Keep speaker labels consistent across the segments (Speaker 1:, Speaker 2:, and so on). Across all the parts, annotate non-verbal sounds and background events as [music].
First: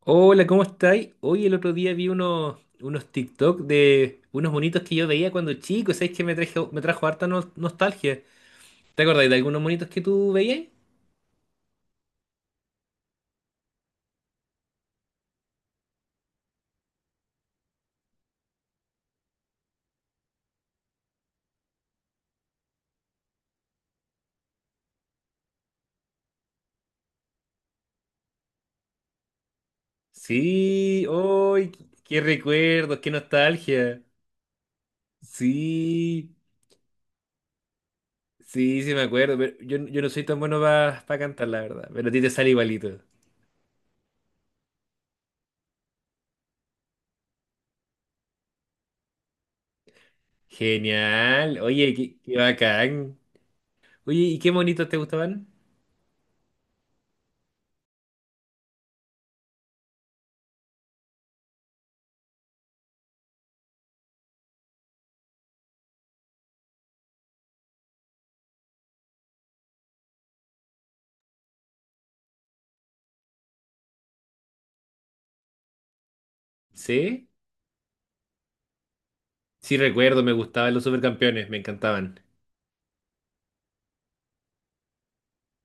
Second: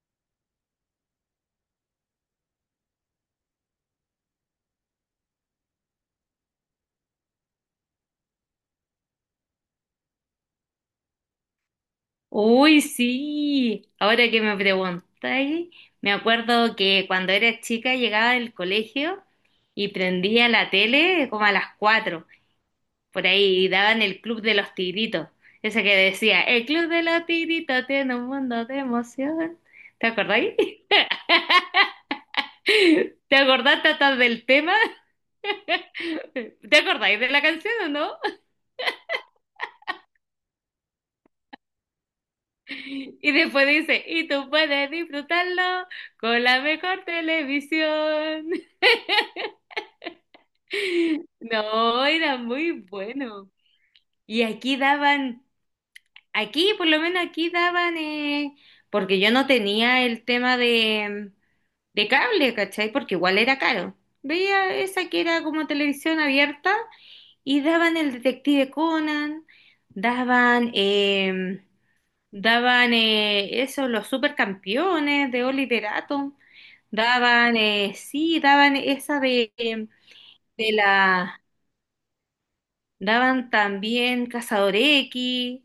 Speaker 1: Hola, ¿cómo estáis? Hoy el otro día vi unos TikTok de unos monitos que yo veía cuando chico, ¿sabes que me trajo harta nostalgia? ¿Te acordáis de algunos monitos que tú veías?
Speaker 2: Uy, sí, ahora que me preguntáis, me acuerdo que cuando era chica llegaba del colegio y prendía la tele como a las cuatro por ahí, y daban el Club de los Tigritos, ese que decía, el Club de los Tigritos tiene un mundo de emoción. ¿Te acordáis?
Speaker 1: Sí, ¡ay! qué recuerdos, qué
Speaker 2: [laughs] ¿Te acordaste
Speaker 1: nostalgia.
Speaker 2: hasta del tema?
Speaker 1: Sí,
Speaker 2: [laughs] ¿Te acordáis de la canción o no? [laughs]
Speaker 1: sí, sí me acuerdo, pero yo no soy tan bueno para cantar, la verdad, pero a ti te sale igualito.
Speaker 2: Y después dice, y tú puedes disfrutarlo con la mejor televisión. [laughs]
Speaker 1: Genial, oye,
Speaker 2: No,
Speaker 1: qué
Speaker 2: era muy
Speaker 1: bacán.
Speaker 2: bueno.
Speaker 1: Oye, ¿y
Speaker 2: Y
Speaker 1: qué
Speaker 2: aquí
Speaker 1: monitos te
Speaker 2: daban,
Speaker 1: gustaban?
Speaker 2: aquí por lo menos aquí daban, porque yo no tenía el tema de cable, ¿cachai? Porque igual era caro. Veía esa que era como televisión abierta y daban el Detective Conan, daban, daban eso, los supercampeones de Oliver Atom,
Speaker 1: ¿Sí?
Speaker 2: daban, sí, daban esa
Speaker 1: Sí, recuerdo, me
Speaker 2: de
Speaker 1: gustaban los
Speaker 2: la...
Speaker 1: supercampeones, me encantaban.
Speaker 2: Daban también Cazador X,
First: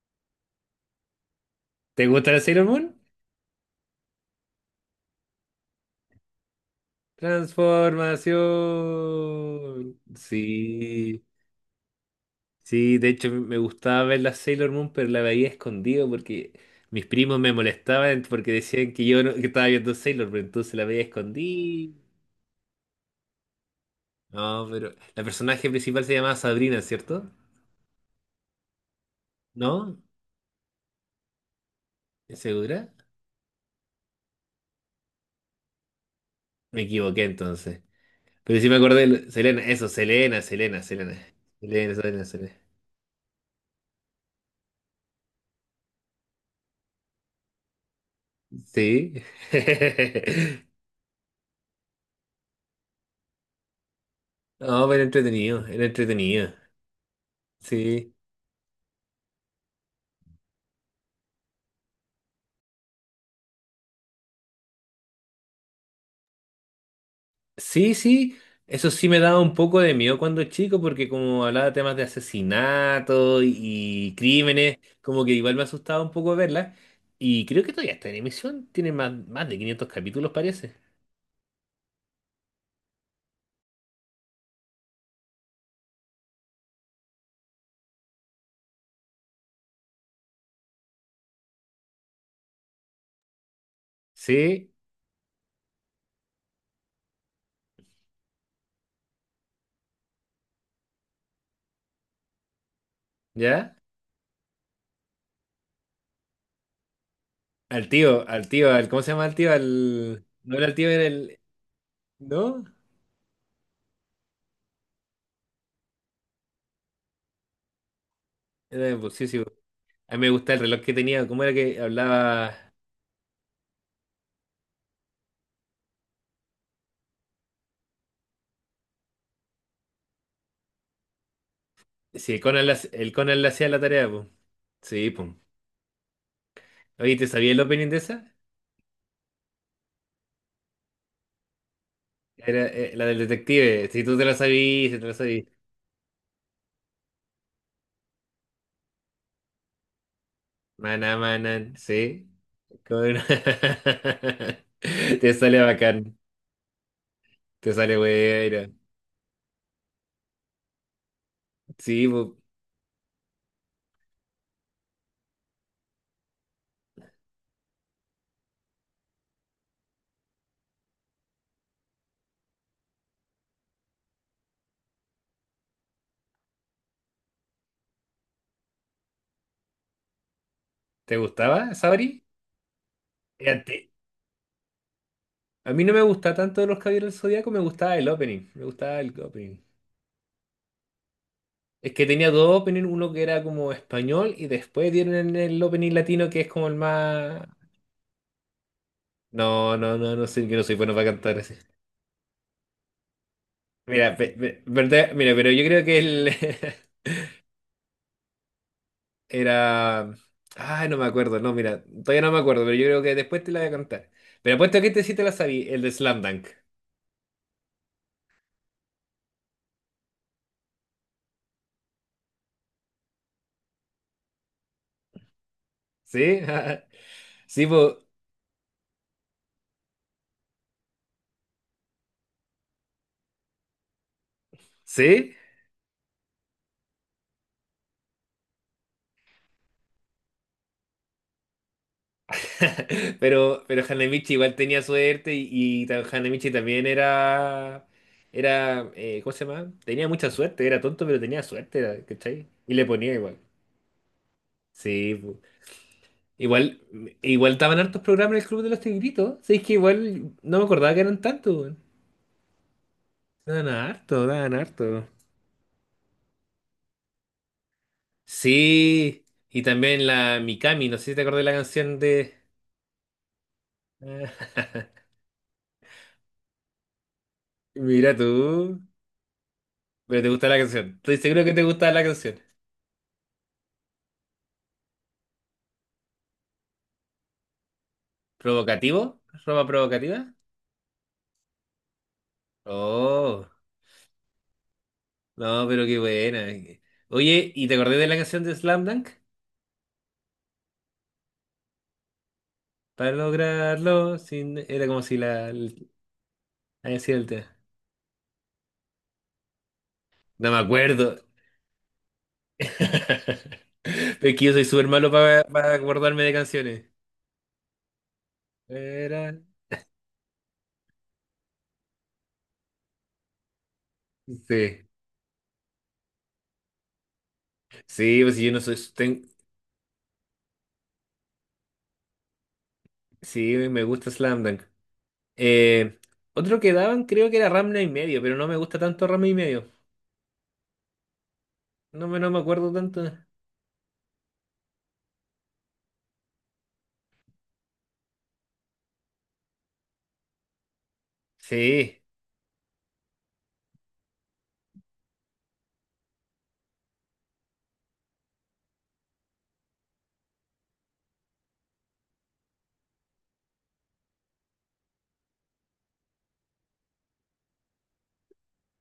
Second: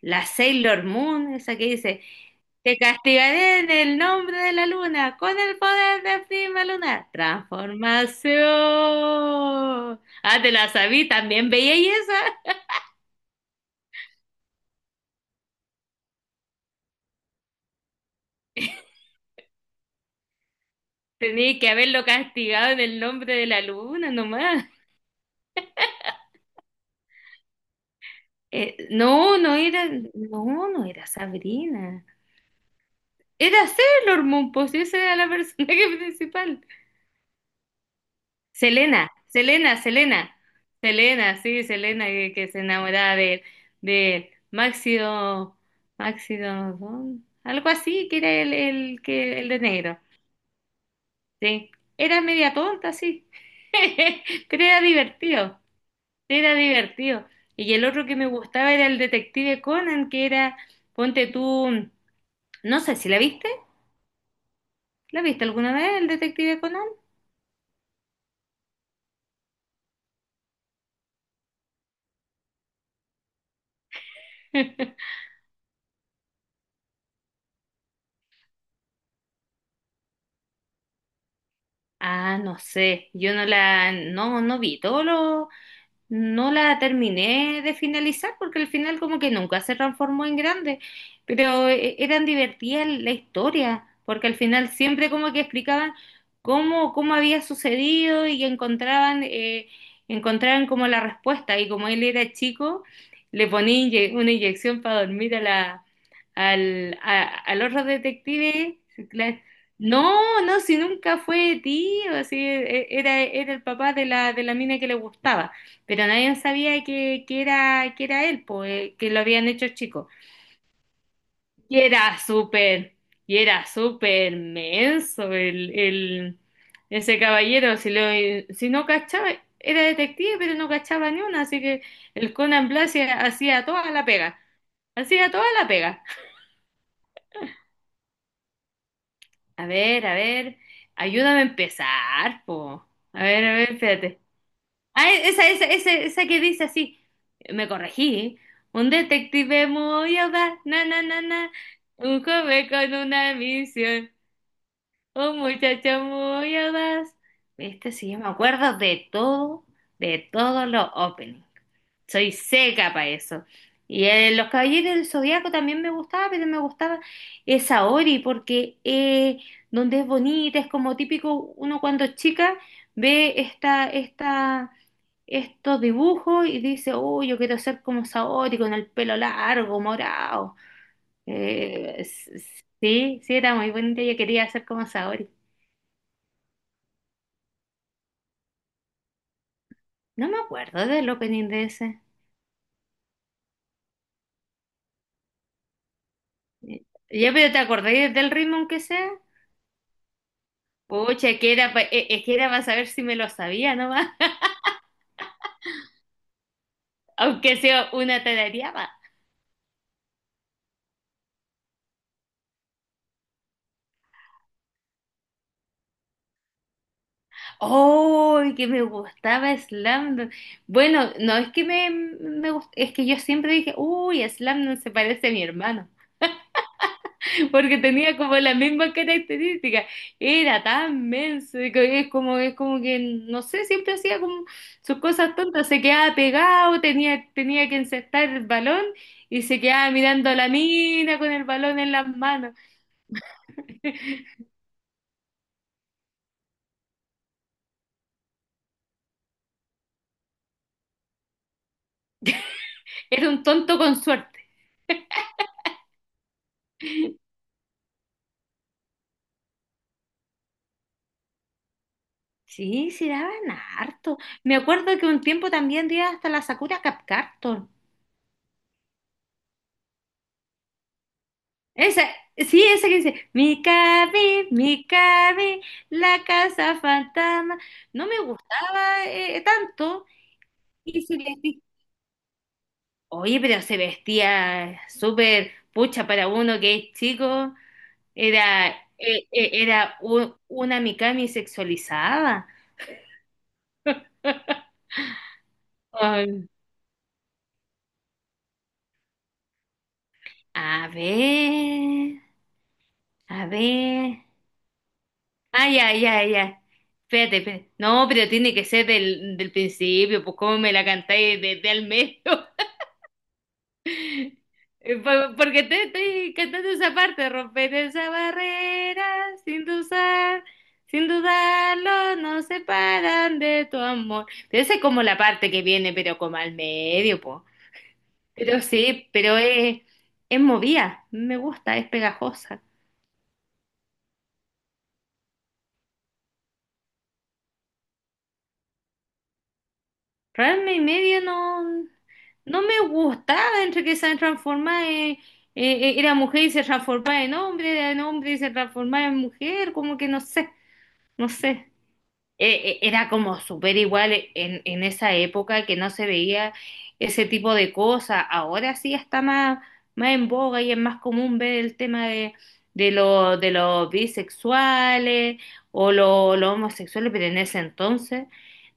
Speaker 2: la Sailor Moon, esa que dice,
Speaker 1: ¿Te gusta la Sailor
Speaker 2: te
Speaker 1: Moon?
Speaker 2: castigaré en el nombre de la luna, con el poder de Prima Luna.
Speaker 1: Transformación.
Speaker 2: Transformación. Ah, te la sabí,
Speaker 1: Sí,
Speaker 2: también veía y esa.
Speaker 1: sí, de hecho me gustaba ver la Sailor Moon, pero la veía escondido porque mis primos me molestaban porque decían que yo no- que estaba viendo Sailor Moon, entonces la veía
Speaker 2: Tenía que
Speaker 1: escondida.
Speaker 2: haberlo castigado en el nombre de la luna nomás.
Speaker 1: No, pero la personaje principal se llamaba Sabrina, ¿cierto?
Speaker 2: No era,
Speaker 1: ¿No?
Speaker 2: no era Sabrina.
Speaker 1: ¿Es segura?
Speaker 2: Era Sailor Moon, pues esa era la personaje [laughs] principal.
Speaker 1: Me equivoqué entonces. Pero sí me acordé
Speaker 2: Selena,
Speaker 1: de Selena,
Speaker 2: Selena,
Speaker 1: eso,
Speaker 2: Selena,
Speaker 1: Selena, Selena, Selena.
Speaker 2: Selena, sí,
Speaker 1: Selena,
Speaker 2: Selena
Speaker 1: Selena,
Speaker 2: que
Speaker 1: Selena.
Speaker 2: se enamoraba de, él, de Máximo, Máximo, ¿no? Algo así, que era el, el,
Speaker 1: Sí.
Speaker 2: que, el de negro,
Speaker 1: [laughs]
Speaker 2: sí. Era media tonta, sí, [laughs] pero era
Speaker 1: No, era
Speaker 2: divertido,
Speaker 1: entretenido, era entretenido.
Speaker 2: era divertido. Y el otro
Speaker 1: Sí,
Speaker 2: que me gustaba era el detective Conan, que era, ponte tú, no sé si la viste, ¿la viste alguna vez el detective Conan?
Speaker 1: sí, sí. Eso sí me daba un poco de miedo cuando chico, porque como hablaba de temas de asesinato y crímenes,
Speaker 2: [laughs]
Speaker 1: como que igual me asustaba un poco verla. Y creo que todavía está en emisión, tiene más de 500 capítulos, parece.
Speaker 2: Ah, no sé, yo no la, no vi todos los... No la terminé de finalizar porque al final como que nunca se transformó en grande, pero eran divertidas la historia, porque al
Speaker 1: Sí,
Speaker 2: final siempre como que explicaban cómo había sucedido y encontraban, encontraban como la respuesta, y como él era chico, le
Speaker 1: ¿ya?
Speaker 2: ponía una inyección para dormir a la, al, al
Speaker 1: Al
Speaker 2: otro
Speaker 1: tío, al tío,
Speaker 2: detective.
Speaker 1: al, ¿cómo se llama el
Speaker 2: La-
Speaker 1: tío? Al,
Speaker 2: No,
Speaker 1: no
Speaker 2: no,
Speaker 1: era el
Speaker 2: si
Speaker 1: tío, era
Speaker 2: nunca
Speaker 1: el...
Speaker 2: fue tío, así
Speaker 1: ¿No?
Speaker 2: era, era el papá de la mina que le gustaba. Pero nadie sabía que era, que era él, po,
Speaker 1: Era el
Speaker 2: que lo
Speaker 1: sí, sí.
Speaker 2: habían hecho chico.
Speaker 1: A mí me gusta el reloj que tenía, ¿cómo era que
Speaker 2: Y era
Speaker 1: hablaba?
Speaker 2: súper, y era súper menso ese caballero. Si, lo, si no cachaba, era detective, pero no cachaba ni una. Así que
Speaker 1: Sí,
Speaker 2: el Conan
Speaker 1: el
Speaker 2: Blase
Speaker 1: Conan le hacía
Speaker 2: hacía
Speaker 1: la
Speaker 2: toda la
Speaker 1: tarea, pues.
Speaker 2: pega.
Speaker 1: Sí, pues.
Speaker 2: Hacía toda la pega.
Speaker 1: Oye, ¿te sabías la opening de esa?
Speaker 2: A ver, ayúdame a empezar,
Speaker 1: Era
Speaker 2: po.
Speaker 1: la del
Speaker 2: A ver,
Speaker 1: detective. Si tú te
Speaker 2: espérate.
Speaker 1: la sabías, si te la
Speaker 2: Ah,
Speaker 1: sabías.
Speaker 2: esa que dice así. Me corregí, ¿eh? Un detective muy audaz, na, na,
Speaker 1: Maná,
Speaker 2: na, na.
Speaker 1: manan,
Speaker 2: Un
Speaker 1: sí.
Speaker 2: joven con
Speaker 1: Con-
Speaker 2: una misión.
Speaker 1: [laughs] Te
Speaker 2: Un
Speaker 1: sale
Speaker 2: muchacho
Speaker 1: bacán.
Speaker 2: muy audaz.
Speaker 1: Te
Speaker 2: Este
Speaker 1: sale
Speaker 2: sí, yo me
Speaker 1: buena.
Speaker 2: acuerdo de todo, de todos los openings.
Speaker 1: Sí,
Speaker 2: Soy seca para eso. Y Los Caballeros del Zodiaco también me gustaba, pero me gustaba esa Ori, porque donde es bonita, es como típico uno cuando es chica ve esta estos dibujos y dice, uy, yo quiero ser como Saori con el pelo largo, morado.
Speaker 1: ¿te gustaba, Sabri?
Speaker 2: Sí, sí, era
Speaker 1: Fíjate,
Speaker 2: muy bonita, yo quería ser como Saori.
Speaker 1: a mí no me gustaba tanto los Caballeros del Zodíaco, me gustaba el opening. Me gustaba el opening.
Speaker 2: No me acuerdo del opening de
Speaker 1: Es que
Speaker 2: ese.
Speaker 1: tenía dos openings, uno que era como español y después dieron el opening latino que es como el
Speaker 2: Eh, Ya,
Speaker 1: más.
Speaker 2: pero ¿te acordé del ritmo aunque sea?
Speaker 1: No, no sé, yo no soy bueno para cantar.
Speaker 2: Pucha, que era, es que era para saber si me lo sabía nomás,
Speaker 1: Mira, mira, pero yo creo que él [laughs]
Speaker 2: [laughs] aunque sea una tarareaba.
Speaker 1: era. Ay, no me acuerdo, no, mira, todavía no me acuerdo, pero yo creo que después te la voy a contar. Pero apuesto que este sí te la sabí, el de Slam Dunk.
Speaker 2: ¡Oh, que me gustaba Slam Dunk! Bueno, no es que me, es que yo siempre dije, uy, Slam Dunk se parece a mi hermano.
Speaker 1: ¿Sí? [laughs] Sí,
Speaker 2: Porque
Speaker 1: po-
Speaker 2: tenía como la misma característica. Era tan menso, y que es como que, no sé, siempre hacía como sus
Speaker 1: ¿Sí?
Speaker 2: cosas tontas, se quedaba pegado, tenía, tenía que encestar el balón y se quedaba mirando a la mina con el balón en las manos.
Speaker 1: [laughs] Pero
Speaker 2: [laughs]
Speaker 1: Hanemichi igual tenía suerte y, Hanemichi también era. Era. ¿Cómo se llama? Tenía mucha suerte, era tonto, pero tenía suerte, ¿cachai? Y le ponía
Speaker 2: Era
Speaker 1: igual.
Speaker 2: un tonto con suerte.
Speaker 1: Sí, igual, igual estaban hartos programas en el Club de los Tigritos. Sí, es que igual no me acordaba que eran tantos, weón.
Speaker 2: Sí, sí daban
Speaker 1: Daban
Speaker 2: harto.
Speaker 1: harto, daban
Speaker 2: Me acuerdo
Speaker 1: harto.
Speaker 2: que un tiempo también dio hasta la Sakura Card Captor.
Speaker 1: Sí, y también la Mikami, no sé si te acordás de la canción
Speaker 2: Esa,
Speaker 1: de...
Speaker 2: sí, esa que dice, Mikabi,
Speaker 1: [laughs]
Speaker 2: Mikabi, la casa fantasma. No
Speaker 1: Mira
Speaker 2: me
Speaker 1: tú,
Speaker 2: gustaba tanto.
Speaker 1: pero te gusta la canción.
Speaker 2: Y
Speaker 1: Estoy
Speaker 2: se
Speaker 1: seguro que te
Speaker 2: vestía,
Speaker 1: gusta la canción.
Speaker 2: oye, pero se vestía súper pucha para uno que es chico. Era,
Speaker 1: ¿Provocativo? ¿Ropa
Speaker 2: era
Speaker 1: provocativa?
Speaker 2: una Mikami sexualizada.
Speaker 1: Oh, no, pero qué buena.
Speaker 2: Ay,
Speaker 1: Oye, ¿y te acordás de la canción de Slam Dunk?
Speaker 2: a ver,
Speaker 1: Para
Speaker 2: a
Speaker 1: lograrlo,
Speaker 2: ver.
Speaker 1: sin... era como si
Speaker 2: Ay, ay, ay, ay.
Speaker 1: así era el
Speaker 2: Espérate,
Speaker 1: tema.
Speaker 2: espérate. No, pero tiene que ser del principio, pues
Speaker 1: No me
Speaker 2: cómo me la
Speaker 1: acuerdo.
Speaker 2: cantáis desde el medio.
Speaker 1: [laughs] Es que yo soy súper malo para,
Speaker 2: Porque
Speaker 1: para
Speaker 2: te
Speaker 1: acordarme de
Speaker 2: estoy cantando
Speaker 1: canciones.
Speaker 2: esa parte, romper esa barrera,
Speaker 1: Era-
Speaker 2: sin dudar, sin dudarlo, nos separan de tu amor. Pero esa es
Speaker 1: Sí,
Speaker 2: como la parte que viene, pero como al medio, po.
Speaker 1: sí, pues sí, yo no
Speaker 2: Pero
Speaker 1: soy.
Speaker 2: sí,
Speaker 1: Ten-
Speaker 2: pero es movida, me gusta, es pegajosa.
Speaker 1: Sí, me gusta Slam Dunk. Eh, otro que daban creo que era Ramna y medio, pero no me gusta tanto Ramna y medio.
Speaker 2: Pero y media no,
Speaker 1: No me
Speaker 2: no
Speaker 1: acuerdo
Speaker 2: me
Speaker 1: tanto.
Speaker 2: gustaba, entre que se transformaba en, era mujer y se transformaba en hombre, era en hombre y se transformaba en mujer, como que no sé, no sé.
Speaker 1: Sí,
Speaker 2: Era como súper igual en esa época que no se veía ese tipo de cosas. Ahora sí está más, más en boga y es más común ver el tema de, de los bisexuales o los homosexuales, pero en ese entonces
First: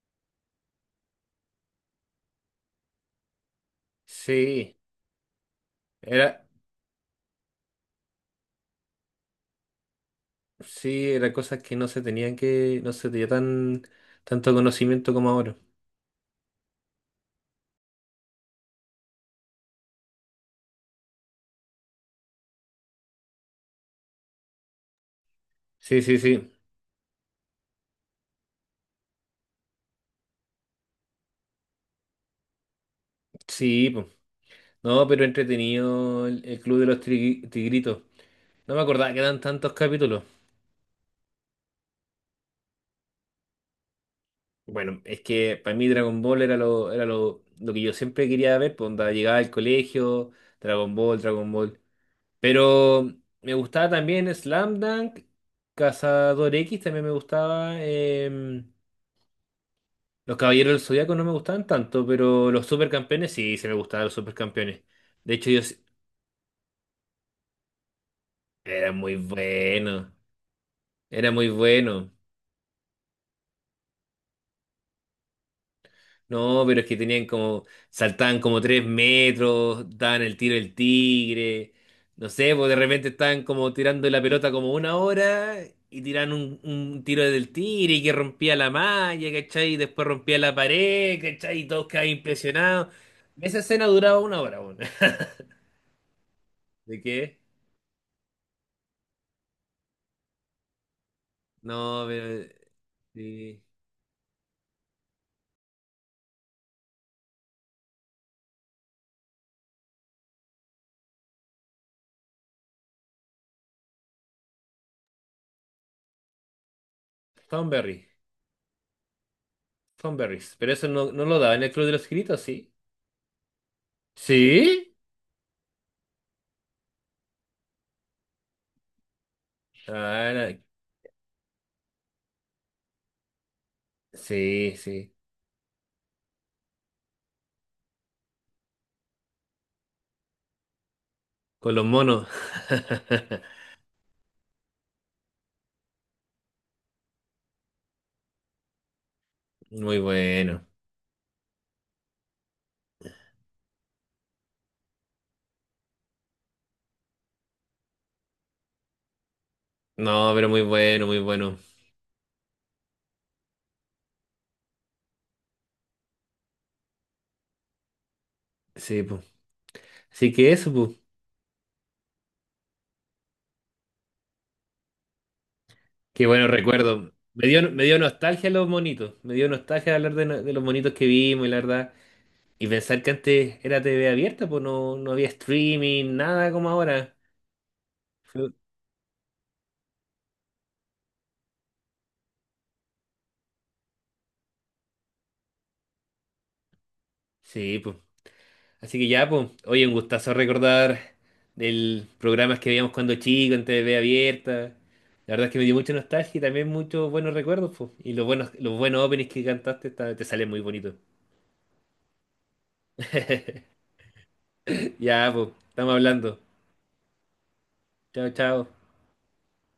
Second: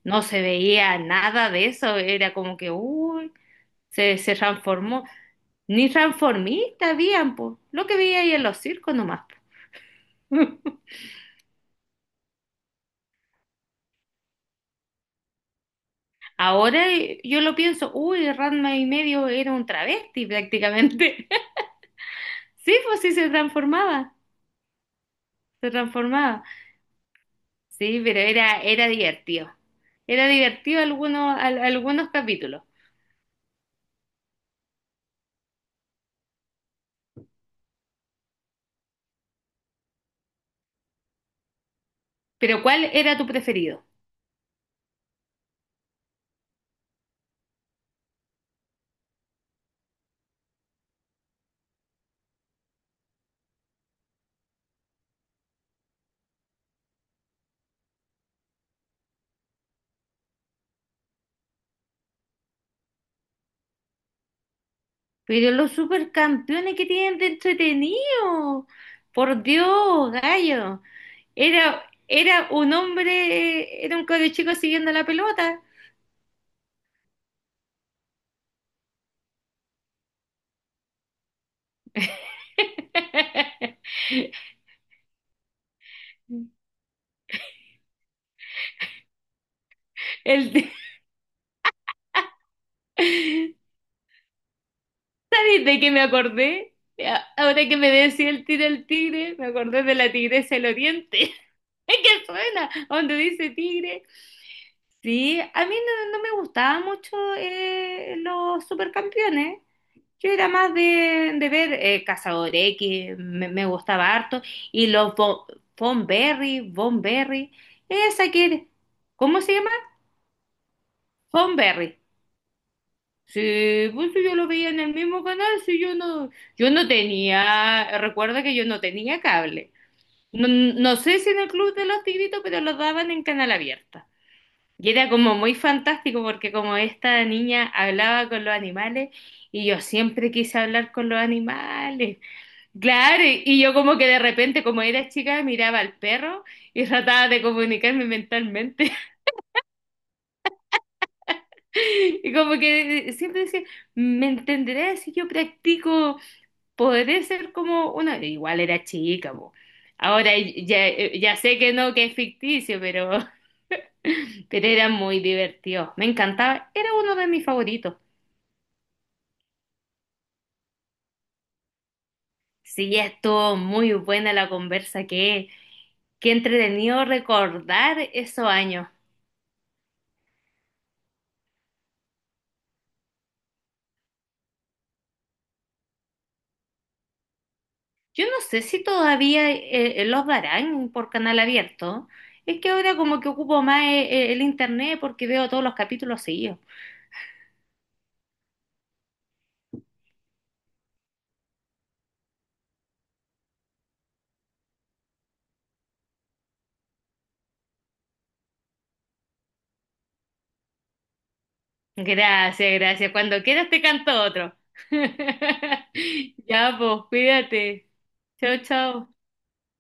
Speaker 2: no se veía nada de eso. Era como que, uy, se
Speaker 1: sí.
Speaker 2: transformó. Ni
Speaker 1: Era,
Speaker 2: transformista habían, pues, lo que veía ahí en los circos nomás. [laughs]
Speaker 1: sí, era cosas que no se tenían que, no se tenía tan, tanto conocimiento como ahora.
Speaker 2: Ahora yo lo pienso, uy, Ranma y medio era un travesti prácticamente. [laughs] Sí, pues sí se transformaba, se
Speaker 1: Sí, sí,
Speaker 2: transformaba.
Speaker 1: sí.
Speaker 2: Sí, pero era, era divertido. Era divertido algunos, algunos capítulos.
Speaker 1: Sí, po. No, pero entretenido el Club de los Tri- Tigritos. No me acordaba que eran tantos capítulos.
Speaker 2: Pero ¿cuál era tu preferido?
Speaker 1: Bueno, es que para mí Dragon Ball lo que yo siempre quería ver, pues onda, llegaba al colegio, Dragon Ball, Dragon Ball. Pero me gustaba también Slam Dunk, Cazador X también me gustaba. Los Caballeros del Zodiaco no me gustaban tanto, pero los Supercampeones sí, se me gustaban los Supercampeones. De hecho,
Speaker 2: Pero los
Speaker 1: ellos
Speaker 2: supercampeones que tienen de entretenido.
Speaker 1: era muy
Speaker 2: Por Dios,
Speaker 1: bueno
Speaker 2: gallo.
Speaker 1: era muy
Speaker 2: Era,
Speaker 1: bueno.
Speaker 2: era un hombre, era un cabro chico siguiendo la pelota.
Speaker 1: No, pero es que tenían como, saltaban como 3 metros, daban el tiro del tigre, no sé, pues de repente estaban como
Speaker 2: [laughs]
Speaker 1: tirando la pelota como una hora y tiran un tiro del tigre y que rompía la malla, ¿cachai? Y después rompía la
Speaker 2: El,
Speaker 1: pared, ¿cachai? Y todos quedaban impresionados. Esa escena duraba una hora, bueno. [laughs]
Speaker 2: ¿sabes de que me acordé?
Speaker 1: ¿De
Speaker 2: Ya,
Speaker 1: qué?
Speaker 2: ahora que me decía el tigre, me acordé de la tigresa del oriente. [laughs] Es
Speaker 1: No,
Speaker 2: que
Speaker 1: pero...
Speaker 2: suena, donde dice
Speaker 1: Sí.
Speaker 2: tigre. Sí, a mí no, no me gustaban mucho los supercampeones. Yo era más de ver Cazador X, me gustaba harto. Y los Von Berry, Von Berry,
Speaker 1: Tom Berry,
Speaker 2: esa que, ¿cómo se llama?
Speaker 1: Tom Berries. Pero eso no lo daba
Speaker 2: Von
Speaker 1: en el Club de
Speaker 2: Berry.
Speaker 1: los Gritos, ¿sí?
Speaker 2: Sí, pues si yo lo veía en
Speaker 1: ¿Sí?
Speaker 2: el mismo canal, si yo no, yo no tenía, recuerda que yo no tenía cable.
Speaker 1: Ah,
Speaker 2: No,
Speaker 1: era-
Speaker 2: no sé si en el Club de los Tigritos, pero lo daban en canal abierta.
Speaker 1: sí,
Speaker 2: Y era
Speaker 1: sí.
Speaker 2: como muy fantástico porque como esta niña hablaba con los animales y yo siempre quise hablar con los
Speaker 1: Con los
Speaker 2: animales.
Speaker 1: monos.
Speaker 2: Claro,
Speaker 1: [laughs]
Speaker 2: y yo como que de repente, como era chica, miraba al perro y trataba de comunicarme mentalmente.
Speaker 1: Muy bueno.
Speaker 2: [laughs] Y como que siempre decía, ¿me entenderás si yo practico? Podré ser como una, igual era chica, po.
Speaker 1: No,
Speaker 2: Ahora
Speaker 1: pero muy
Speaker 2: ya,
Speaker 1: bueno, muy
Speaker 2: ya
Speaker 1: bueno.
Speaker 2: sé que no, que es ficticio, pero, [laughs] pero era muy divertido. Me encantaba, era uno de mis favoritos.
Speaker 1: Sí, pues. Así que eso, pues.
Speaker 2: Sí, ya estuvo muy buena la conversa, que
Speaker 1: Qué
Speaker 2: qué
Speaker 1: bueno
Speaker 2: entretenido
Speaker 1: recuerdo. Me
Speaker 2: recordar
Speaker 1: dio
Speaker 2: esos
Speaker 1: nostalgia los
Speaker 2: años.
Speaker 1: monitos. Me dio nostalgia hablar de, de los monitos que vimos, y la verdad. Y pensar que antes era TV abierta, pues no había streaming, nada como ahora.
Speaker 2: Yo no
Speaker 1: Fue-
Speaker 2: sé si todavía los darán por canal abierto. Es que ahora como que ocupo más el internet porque veo todos los capítulos seguidos.
Speaker 1: Sí, pues. Así que ya, pues, oye, un gustazo recordar del programas que veíamos cuando chico en TV abierta. La verdad es que me dio mucha nostalgia y también muchos buenos recuerdos, pues. Y los buenos openings que cantaste te salen muy bonitos.
Speaker 2: Gracias, gracias. Cuando
Speaker 1: [laughs]
Speaker 2: quieras te canto otro.
Speaker 1: Ya, pues, estamos
Speaker 2: [laughs]
Speaker 1: hablando.
Speaker 2: Ya, pues, cuídate.
Speaker 1: Chao,
Speaker 2: Chao,
Speaker 1: chao.
Speaker 2: chao.